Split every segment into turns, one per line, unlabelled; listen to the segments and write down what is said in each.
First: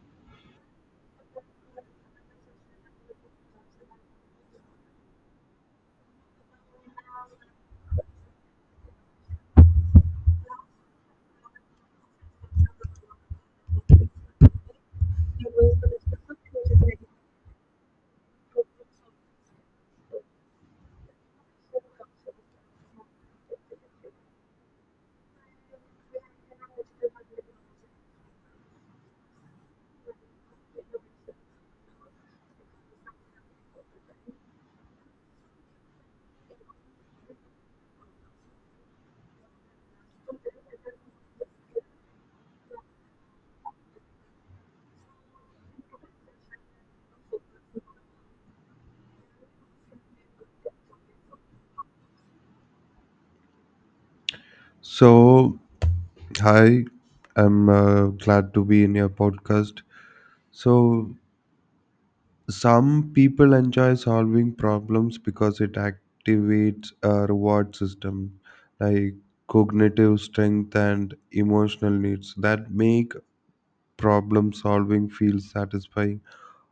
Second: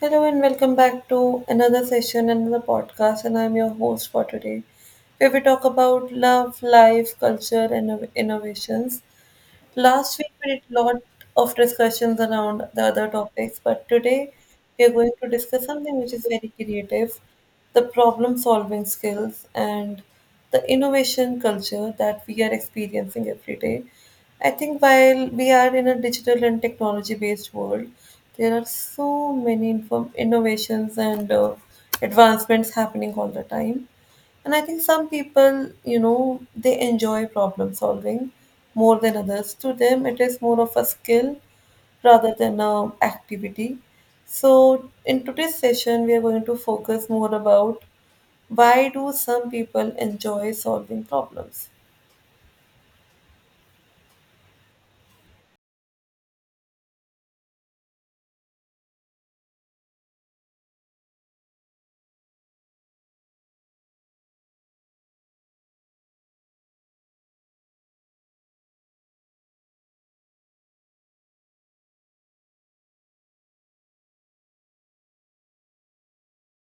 Hello and welcome back to another session, another podcast, and I'm your host for today, where we talk about love, life, culture, and innovations. Last week we did a lot of discussions around the other topics, but today we are going to discuss something which is very creative, the problem solving skills and the innovation culture that we are experiencing every day. I think while we are in a digital and technology based world, there are so many innovations and advancements happening all the time. And I think some people, they enjoy problem solving more than others. To them, it is more of a skill rather than a activity. So, in today's session, we are going to focus more about why do some people enjoy solving problems.
So, hi, I'm glad to be in your podcast. So, some people enjoy solving problems because it activates a reward system like cognitive strength and emotional needs that make problem solving feel satisfying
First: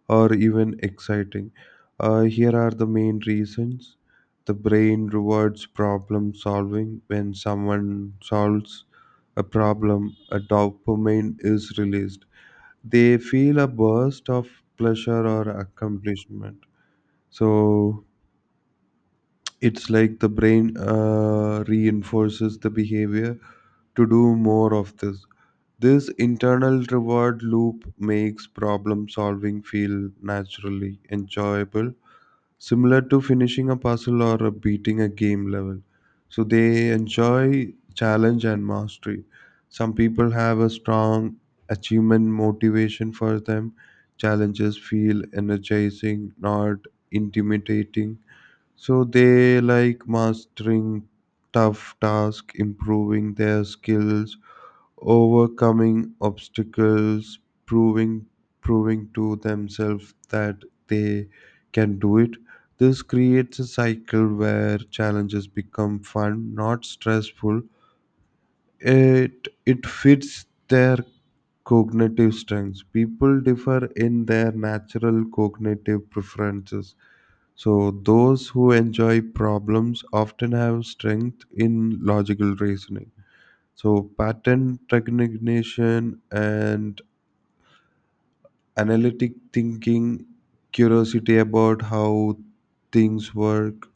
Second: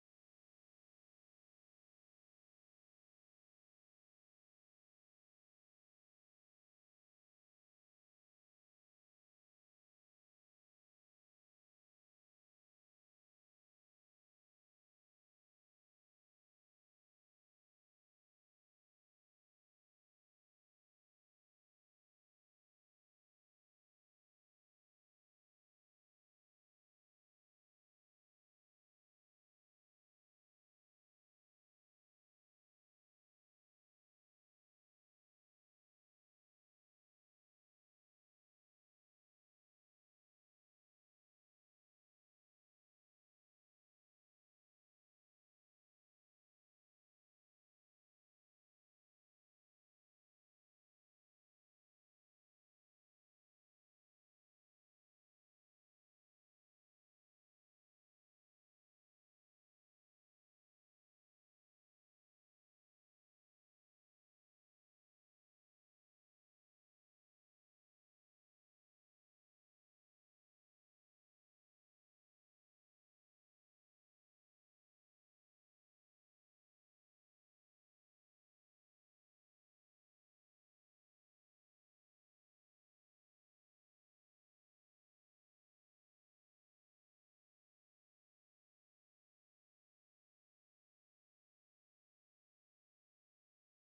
or even exciting. Here are the main reasons the brain rewards problem solving. When someone solves a problem, a dopamine is released. They feel a burst of pleasure or accomplishment. So it's like the brain reinforces the behavior to do more of this. This internal reward loop makes problem solving feel naturally enjoyable, similar to finishing a puzzle or beating a game level. So they enjoy challenge and mastery. Some people have a strong achievement motivation. For them, challenges feel energizing, not intimidating. So they like mastering tough tasks, improving their skills, overcoming obstacles, proving proving to themselves that they can do it. This creates a cycle where challenges become fun, not stressful. It fits their cognitive strengths. People differ in their natural cognitive preferences. So those who enjoy problems often have strength in logical reasoning, so pattern recognition and analytic thinking, curiosity about how things work.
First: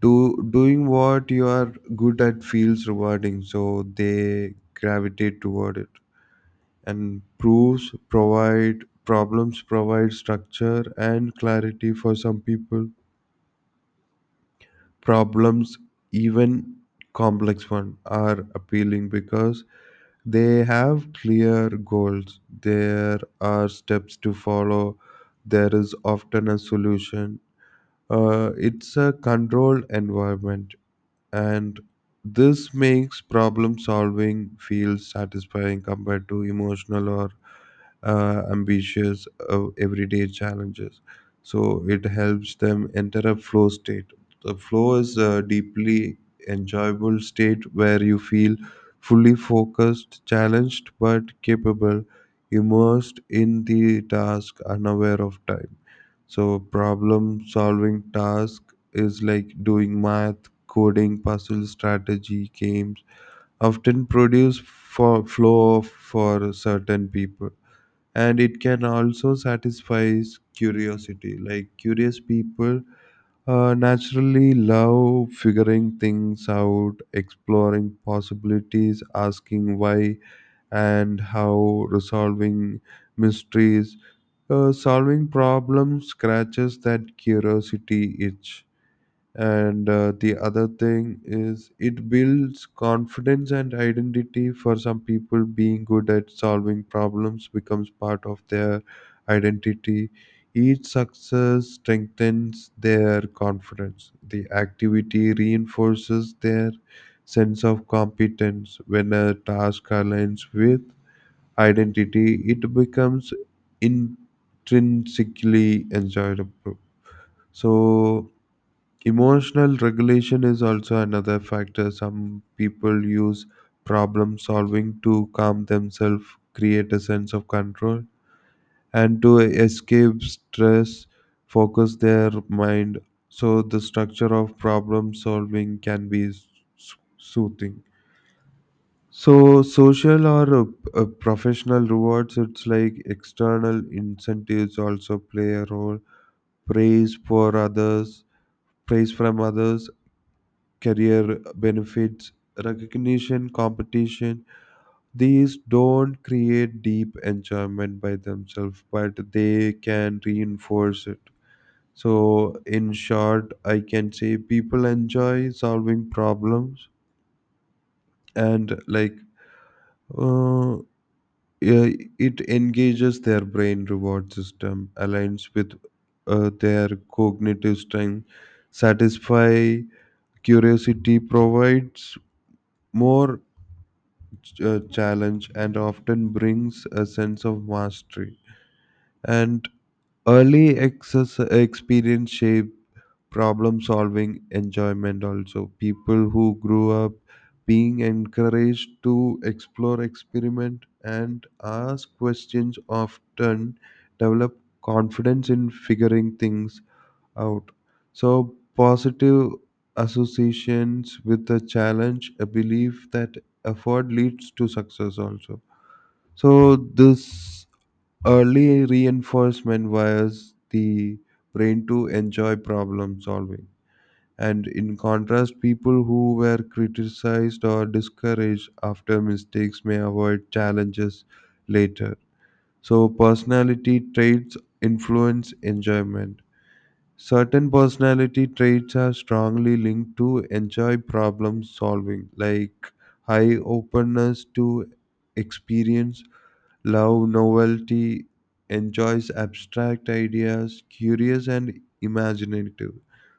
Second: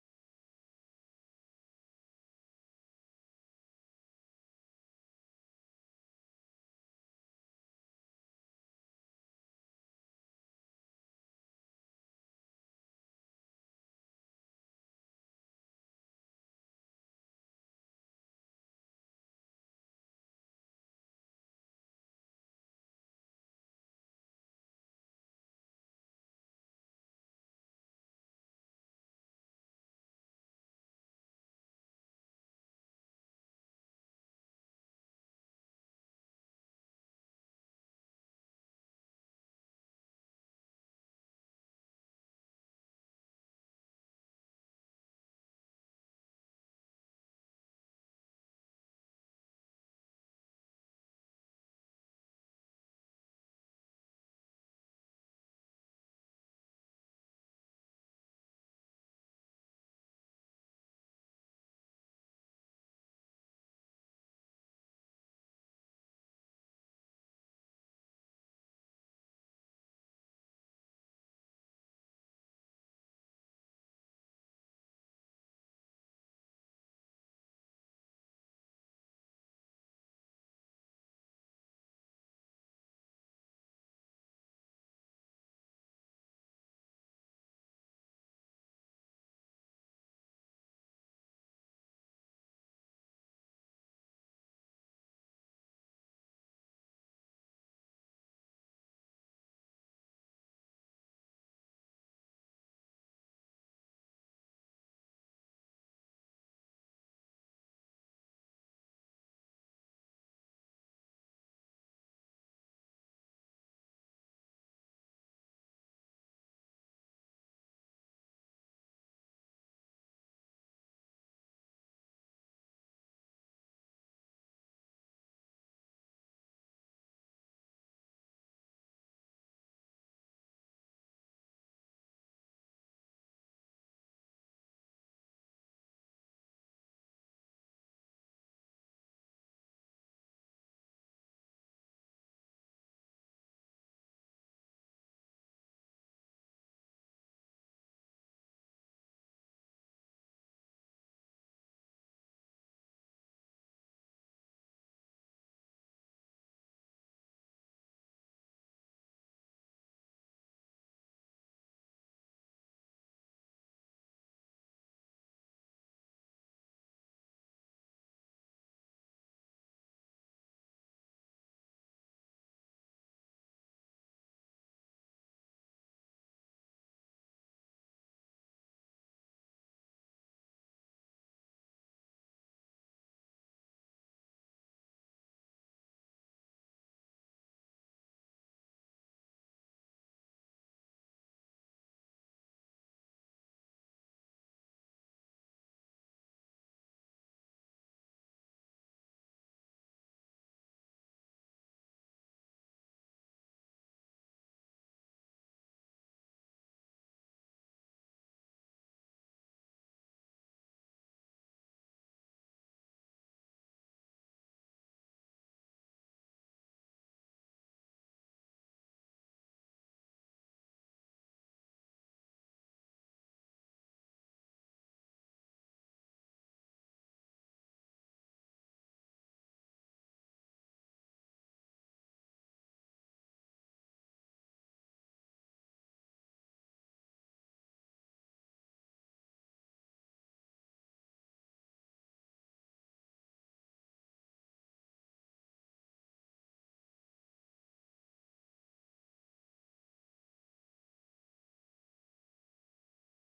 Doing what you are good at feels rewarding, so they gravitate toward it. And proofs provide problems provide structure and clarity for some people. Problems, even complex ones, are appealing because they have clear goals. There are steps to follow. There is often a solution. It's a controlled environment, and this makes problem solving feel satisfying compared to emotional or ambitious everyday challenges. So it helps them enter a flow state. The flow is a deeply enjoyable state where you feel fully focused, challenged but capable, immersed in the task, unaware of time. So problem solving task is like doing math, coding, puzzle, strategy games, often produce for flow for certain people, and it can also satisfy curiosity. Like, curious people naturally love figuring things out, exploring possibilities, asking why and how, resolving mysteries. Solving problems scratches that curiosity itch. And the other thing is it builds confidence and identity. For some people, being good at solving problems becomes part of their identity. Each success strengthens their confidence. The activity reinforces their sense of competence. When a task aligns with identity, it becomes intrinsically enjoyable. So emotional regulation is also another factor. Some people use problem solving to calm themselves, create a sense of control, and to escape stress, focus their mind. So, the structure of problem solving can be soothing. So, social or professional rewards, it's like external incentives, also play a role. Praise for others, praise from others, career benefits, recognition, competition. These don't create deep enjoyment by themselves, but they can reinforce it. So, in short, I can say people enjoy solving problems, and uh, yeah, it engages their brain reward system, aligns with their cognitive strength, satisfy curiosity, provides more challenge, and often brings a sense of mastery. And early excess experience shape problem solving enjoyment also. People who grew up being encouraged to explore, experiment, and ask questions often develop confidence in figuring things out. So, positive associations with the challenge, a belief that effort leads to success also, so this early reinforcement wires the brain to enjoy problem solving. And in contrast, people who were criticized or discouraged after mistakes may avoid challenges later. So personality traits influence enjoyment. Certain personality traits are strongly linked to enjoy problem solving, like high openness to experience, love novelty, enjoys abstract ideas, curious and imaginative.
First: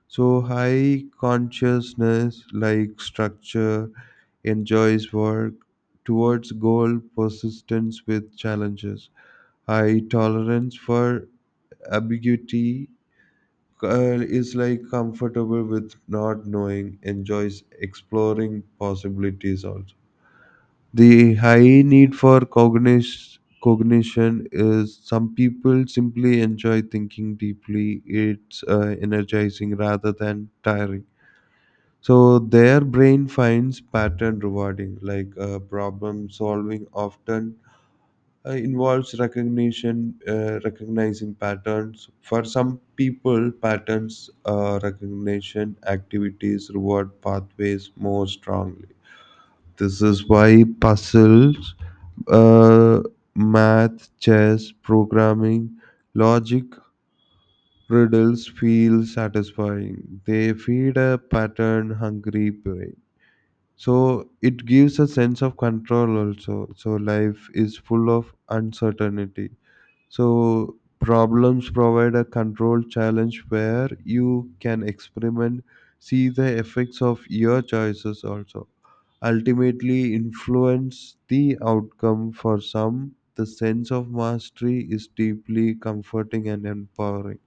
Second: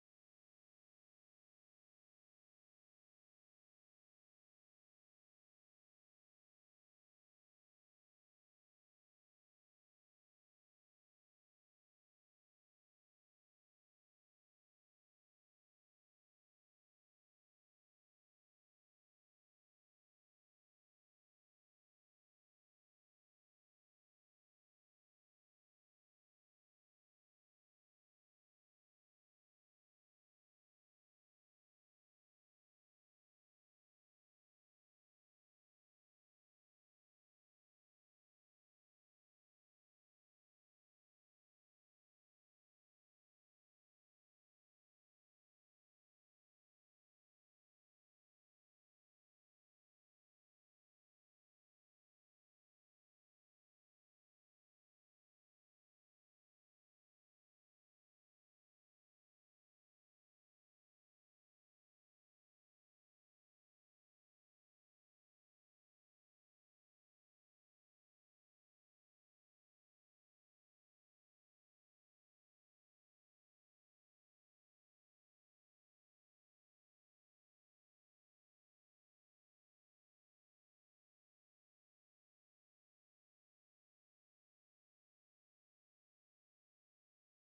So high consciousness, like structure, enjoys work towards goal, persistence with challenges. High tolerance for ambiguity is like comfortable with not knowing, enjoys exploring possibilities also. The high need for cognition, cognition is some people simply enjoy thinking deeply. It's energizing rather than tiring. So their brain finds pattern rewarding, like problem solving often involves recognition recognizing patterns. For some people, patterns recognition activities reward pathways more strongly. This is why puzzles, uh, math, chess, programming, logic, riddles feel satisfying. They feed a pattern hungry brain. So it gives a sense of control also. So life is full of uncertainty. So problems provide a controlled challenge where you can experiment, see the effects of your choices, also ultimately influence the outcome. For some, the sense of mastery is deeply comforting and empowering.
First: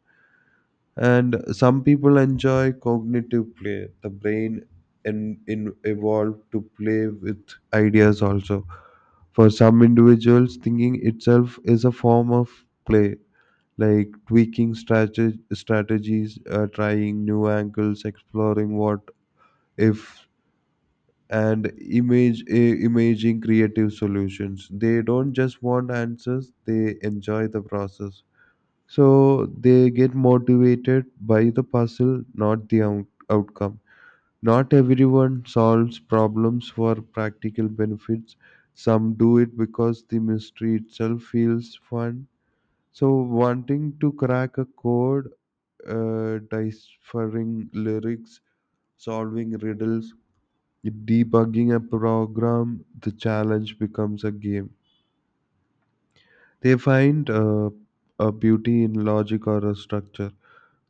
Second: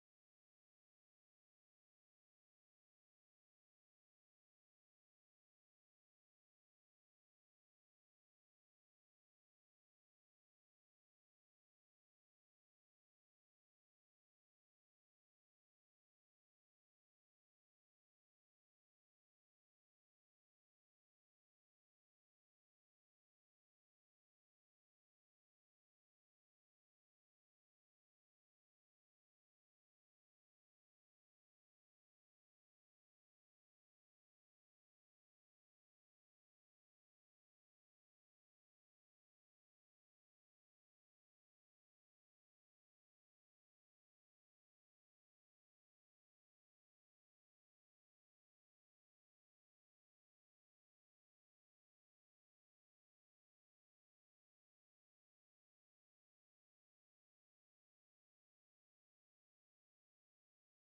And some people enjoy cognitive play. The brain in evolved to play with ideas also. For some individuals, thinking itself is a form of play, like tweaking strategies, trying new angles, exploring what if, and imaging creative solutions. They don't just want answers, they enjoy the process. So they get motivated by the puzzle, not the outcome. Not everyone solves problems for practical benefits. Some do it because the mystery itself feels fun. So wanting to crack a code, deciphering lyrics, solving riddles, debugging a program, the challenge becomes a game. They find a beauty in logic or a structure.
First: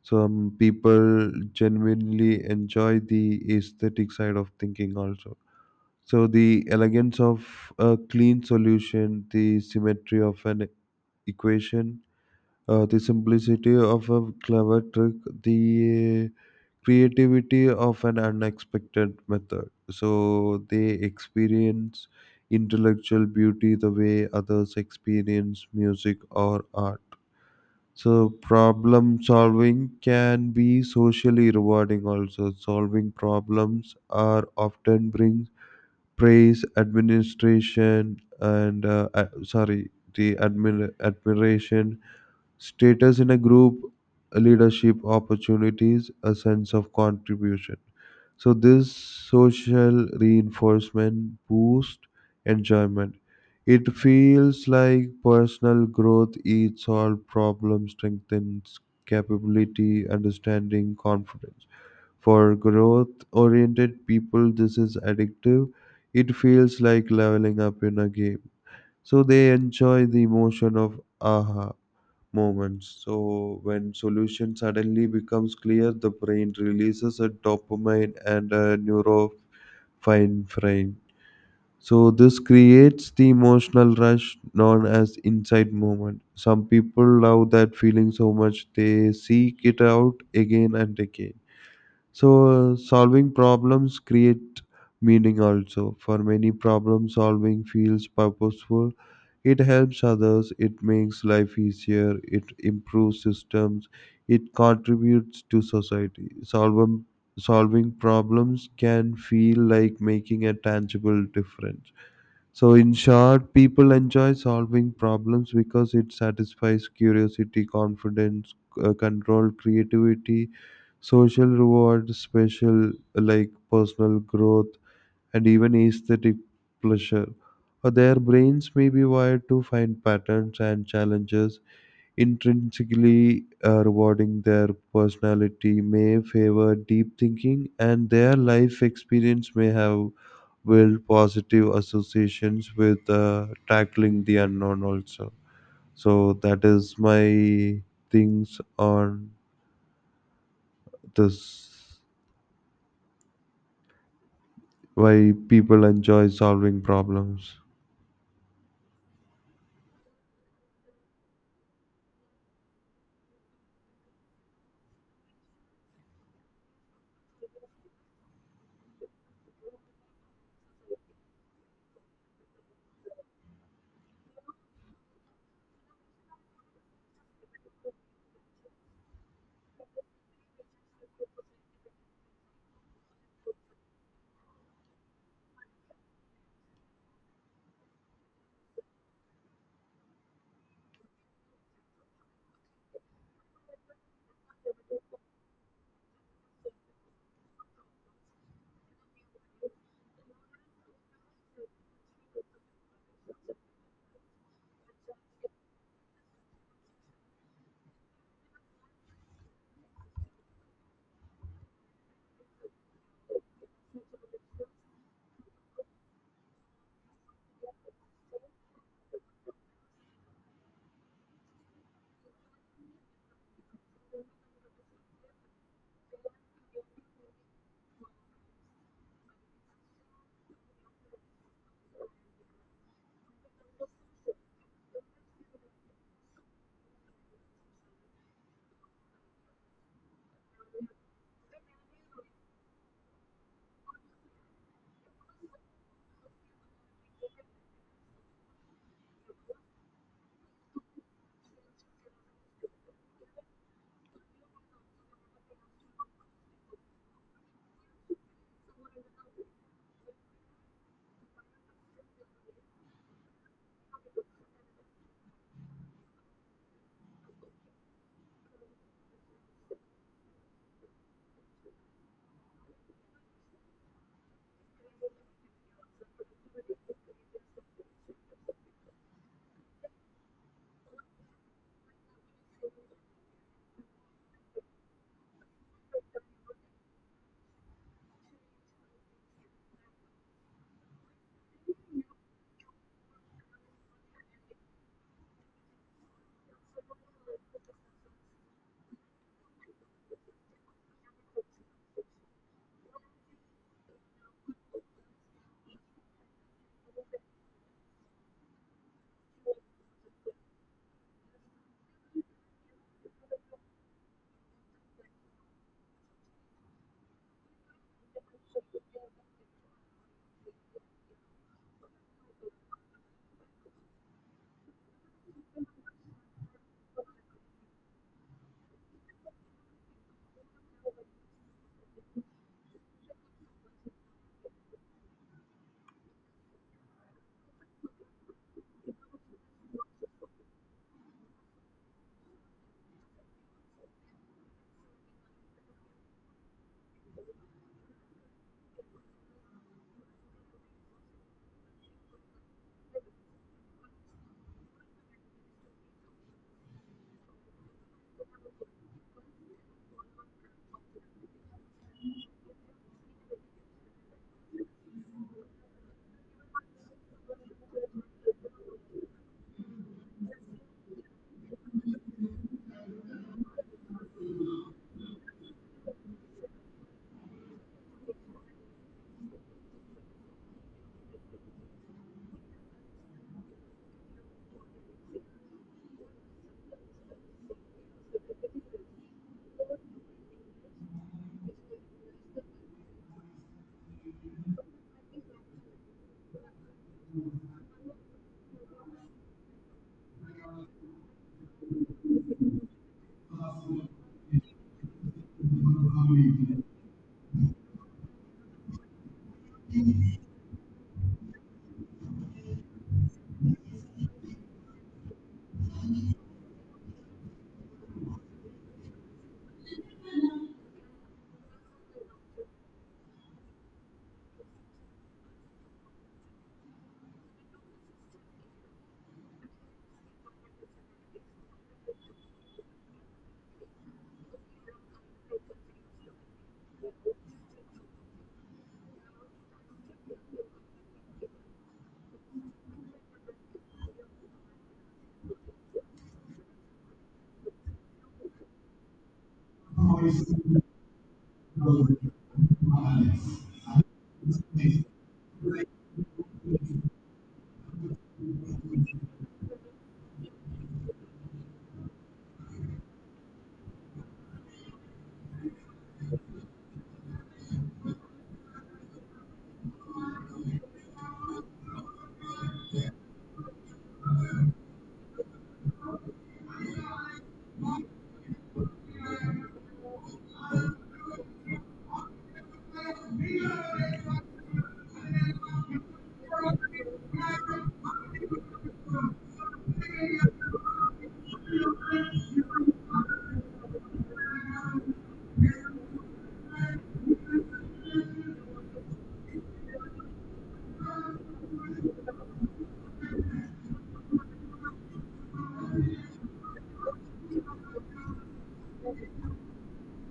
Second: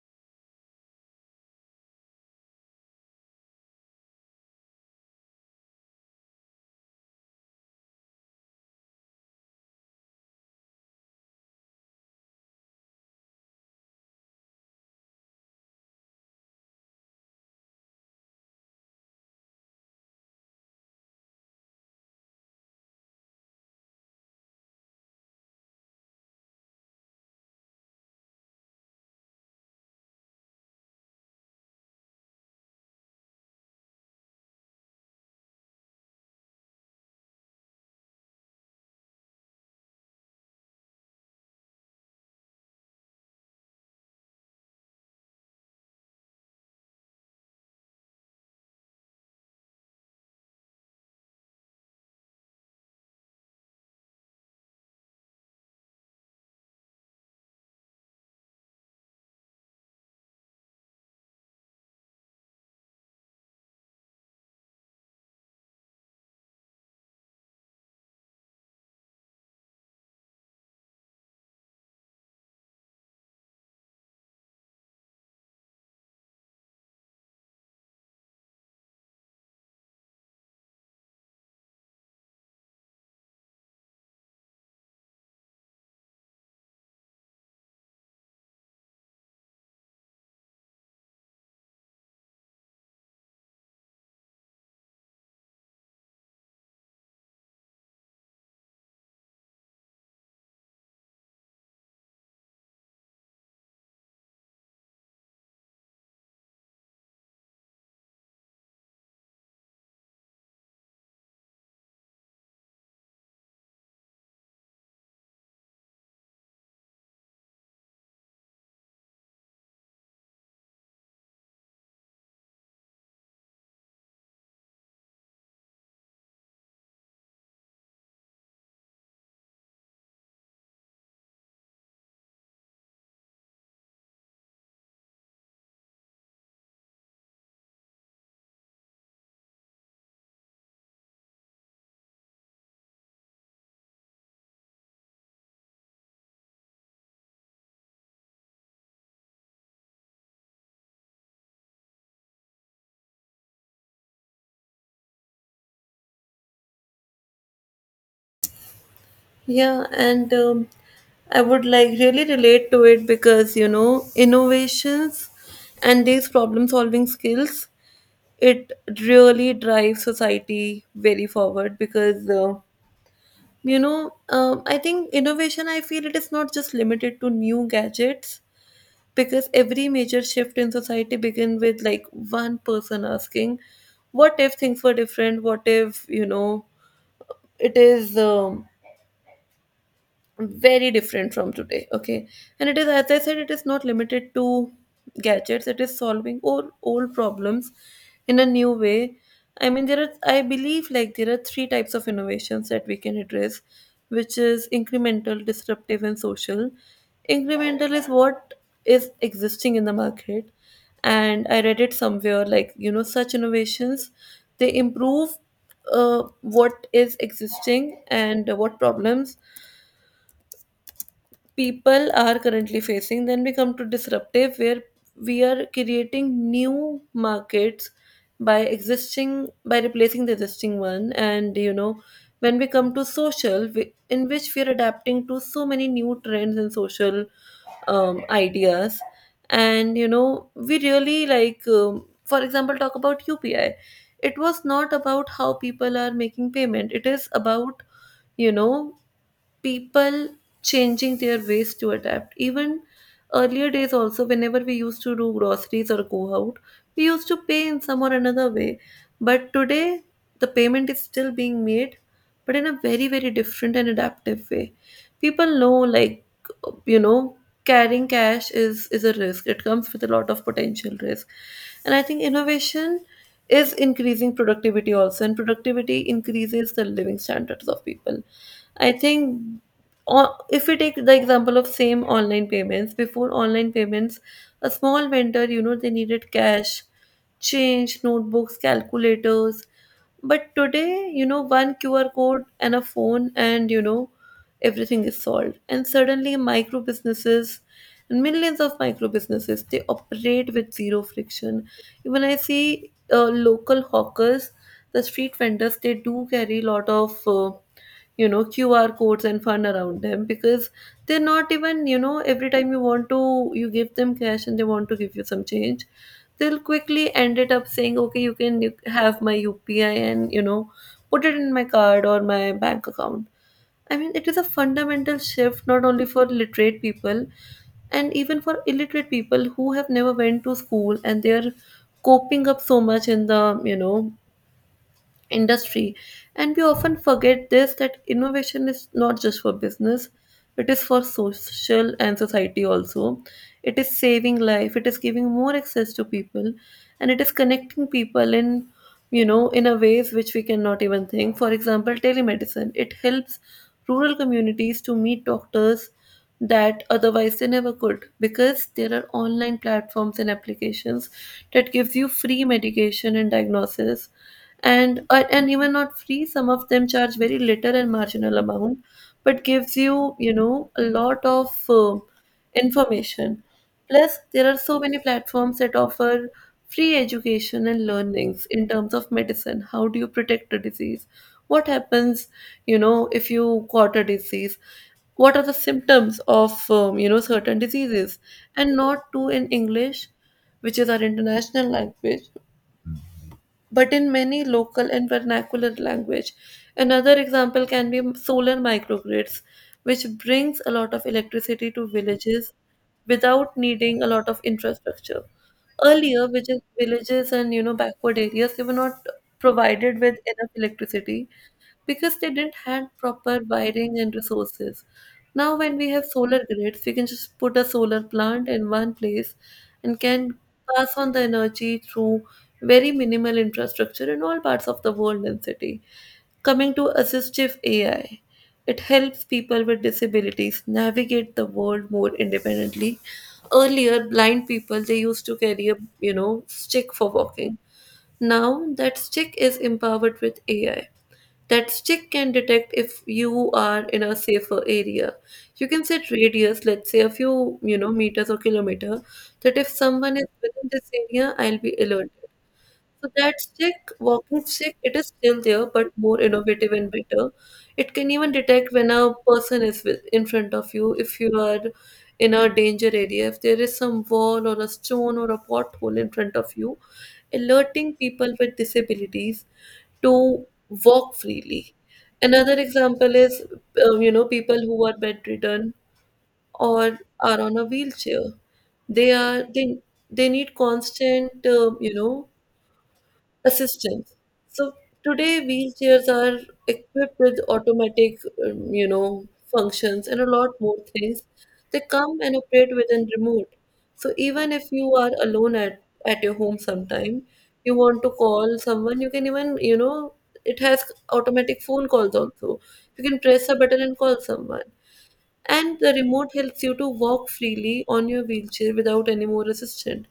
Some people genuinely enjoy the aesthetic side of thinking also. So the elegance of a clean solution, the symmetry of an equation, the simplicity of a clever trick, the creativity of an unexpected method. So they experience intellectual beauty the way others experience music or art. So problem solving can be socially rewarding also. Solving problems are often brings praise, administration, and sorry, the admiration. Status in a group, leadership opportunities, a sense of contribution. So this social reinforcement boosts enjoyment. It feels like personal growth eats solves problems, strengthens capability, understanding, confidence. For growth oriented people, this is addictive. It feels like leveling up in a game. So they enjoy the emotion of aha moments. So, when solution suddenly becomes clear, the brain releases a dopamine and a norepinephrine. So, this creates the emotional rush known as inside moment. Some people love that feeling so much they seek it out again and again. So, solving problems create meaning also. For many, problem solving feels purposeful. It helps others, it makes life easier, it improves systems, it contributes to society. Solving problems can feel like making a tangible difference. So, in short, people enjoy solving problems because it satisfies curiosity, confidence, control, creativity, social rewards, special like personal growth, and even aesthetic pleasure. Or their brains may be wired to find patterns and challenges intrinsically rewarding. Their personality may favor deep thinking, and their life experience may have built positive associations with tackling the unknown also. So that is my things on this, why people enjoy solving problems.
Yeah, and I would like really relate to it because you know innovations and these problem solving skills it really drives society very forward because I think innovation I feel it is not just limited to new gadgets, because every major shift in society begin with like one person asking what if things were different, what if you know it is very different from today, okay. And it is, as I said, it is not limited to gadgets, it is solving or old problems in a new way. I mean there are, I believe, like there are three types of innovations that we can address, which is incremental, disruptive and social. Incremental is what is existing in the market, and I read it somewhere like, you know, such innovations they improve what is existing and what problems people are currently facing. Then we come to disruptive, where we are creating new markets by existing, by replacing the existing one. And you know, when we come to social, we- in which we are adapting to so many new trends and social ideas. And you know we really like for example talk about upi. It was not about how people are making payment, it is about you know people changing their ways to adapt. Even earlier days, also, whenever we used to do groceries or go out, we used to pay in some or another way. But today, the payment is still being made, but in a very, very different and adaptive way. People know, like, you know, carrying cash is a risk, it comes with a lot of potential risk. And I think innovation is increasing productivity also, and productivity increases the living standards of people. I think o- if we take the example of same online payments, before online payments, a small vendor, you know, they needed cash, change, notebooks, calculators. But today, you know, one QR code and a phone, and you know, everything is solved. And suddenly, micro businesses, millions of micro businesses they operate with zero friction. Even I see local hawkers, the street vendors, they do carry a lot of. You know QR codes and fun around them, because they're not even, you know, every time you want to, you give them cash and they want to give you some change, they'll quickly end it up saying okay you can, you have my upi, and you know put it in my card or my bank account. I mean it is a fundamental shift, not only for literate people and even for illiterate people who have never went to school, and they're coping up so much in the, you know, industry. And we often forget this, that innovation is not just for business, it is for social and society also. It is saving life, it is giving more access to people, and it is connecting people in, you know, in a ways which we cannot even think. For example, telemedicine, it helps rural communities to meet doctors that otherwise they never could, because there are online platforms and applications that gives you free medication and diagnosis. And and even not free, some of them charge very little and marginal amount but gives you, you know, a lot of information. Plus, there are so many platforms that offer free education and learnings in terms of medicine. How do you protect a disease? What happens, you know, if you got a disease? What are the symptoms of, you know, certain diseases? And not to in English, which is our international language, but in many local and vernacular language. Another example can be solar microgrids, which brings a lot of electricity to villages without needing a lot of infrastructure. Earlier, which is villages and you know backward areas, they were not provided with enough electricity, because they didn't have proper wiring and resources. Now, when we have solar grids, we can just put a solar plant in one place and can pass on the energy through very minimal infrastructure in all parts of the world and city. Coming to assistive AI, it helps people with disabilities navigate the world more independently. Earlier, blind people they used to carry a, you know, stick for walking. Now that stick is empowered with AI, that stick can detect if you are in a safer area. You can set radius, let's say a few, you know, meters or kilometer, that if someone is within this area, I'll be alerted. So that stick, walking stick, it is still there, but more innovative and better. It can even detect when a person is with, in front of you, if you are in a danger area, if there is some wall or a stone or a pothole in front of you, alerting people with disabilities to walk freely. Another example is, you know, people who are bedridden or are on a wheelchair. They are they need constant, you know, assistance. So today, wheelchairs are equipped with automatic, you know, functions and a lot more things. They come and operate within remote. So even if you are alone at your home sometime, you want to call someone, you can even, you know, it has automatic phone calls also. You can press a button and call someone. And the remote helps you to walk freely on your wheelchair without any more assistance.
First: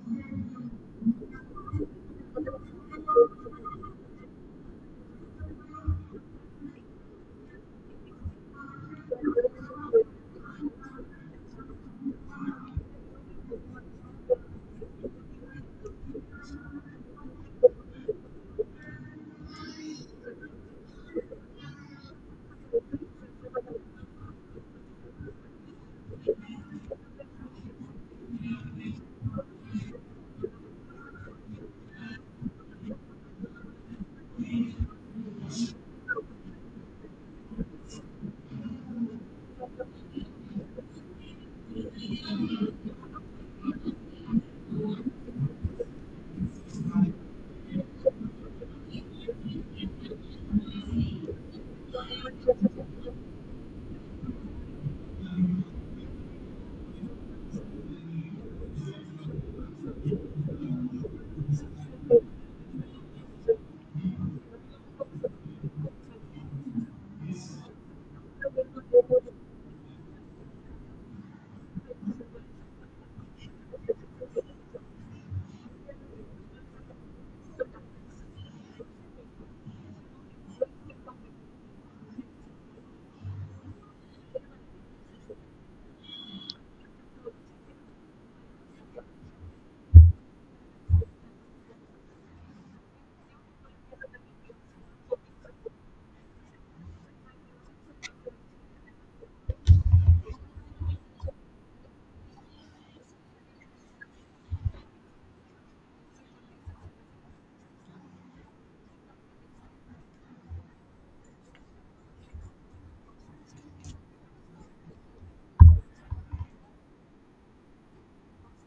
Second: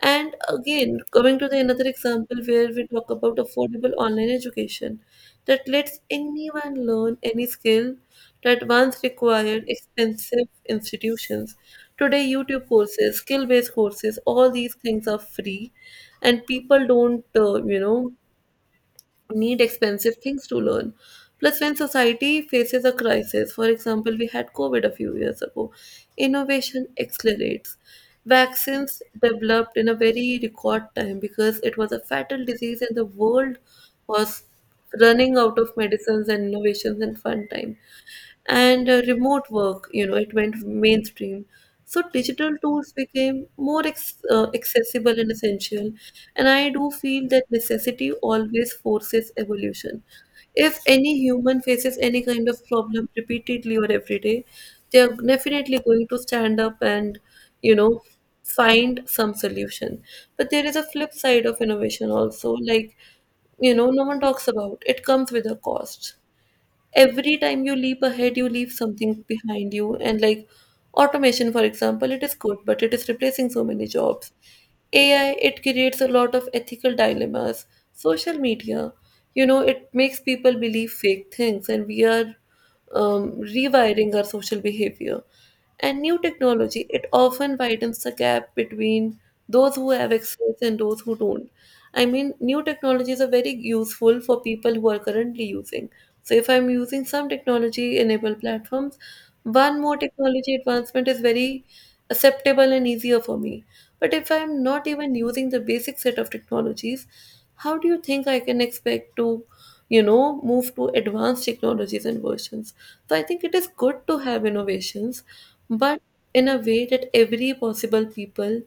And again, coming to the another example where we talk about affordable online education that lets anyone learn any skill that once required expensive institutions. Today, YouTube courses, skill-based courses, all these things are free, and people don't, you know, need expensive things to learn. Plus, when society faces a crisis, for example, we had COVID a few years ago, innovation accelerates. Vaccines developed in a very record time, because it was a fatal disease and the world was running out of medicines and innovations and fun time. And remote work, you know, it went mainstream, so digital tools became more accessible and essential. And I do feel that necessity always forces evolution. If any human faces any kind of problem repeatedly or every day, they are definitely going to stand up and, you know, find some solution. But there is a flip side of innovation also, like, you know, no one talks about it, comes with a cost. Every time you leap ahead you leave something behind you, and like automation for example, it is good but it is replacing so many jobs. AI, it creates a lot of ethical dilemmas. Social media, you know, it makes people believe fake things, and we are rewiring our social behavior. And new technology, it often widens the gap between those who have access and those who don't. I mean, new technologies are very useful for people who are currently using. So if I'm using some technology enabled platforms, one more technology advancement is very acceptable and easier for me. But if I'm not even using the basic set of technologies, how do you think I can expect to, you know, move to advanced technologies and versions. So I think it is good to have innovations, but in a way that every possible people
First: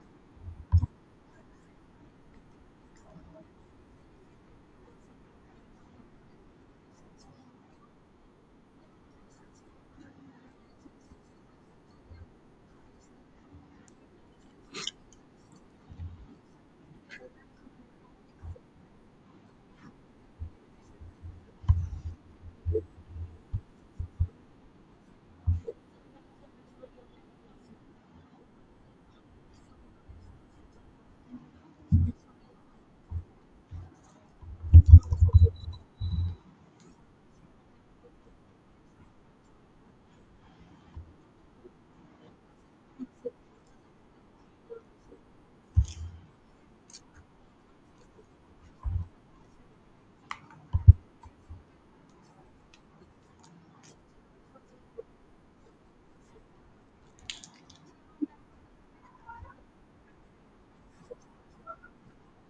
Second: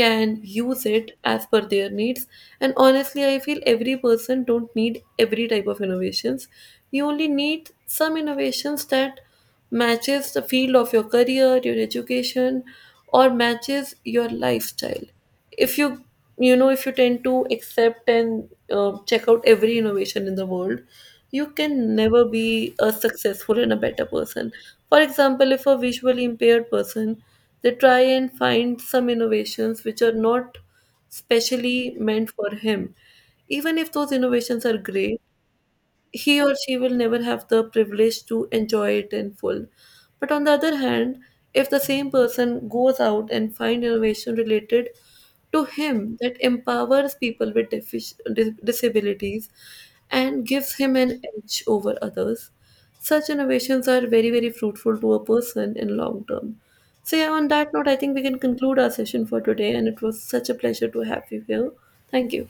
can use it as per their needs. And honestly I feel every person don't need every type of innovations. You only need some innovations that matches the field of your career, your education, or matches your lifestyle. If you, you know, if you tend to accept and check out every innovation in the world, you can never be a successful and a better person. For example, if a visually impaired person, they try and find some innovations which are not specially meant for him, even if those innovations are great, he or she will never have the privilege to enjoy it in full. But on the other hand, if the same person goes out and find innovation related to him that empowers people with disabilities and gives him an edge over others, such innovations are very very fruitful to a person in long term. So yeah, on that note, I think we can conclude our session for today, and it was such a pleasure to have you here. Thank you.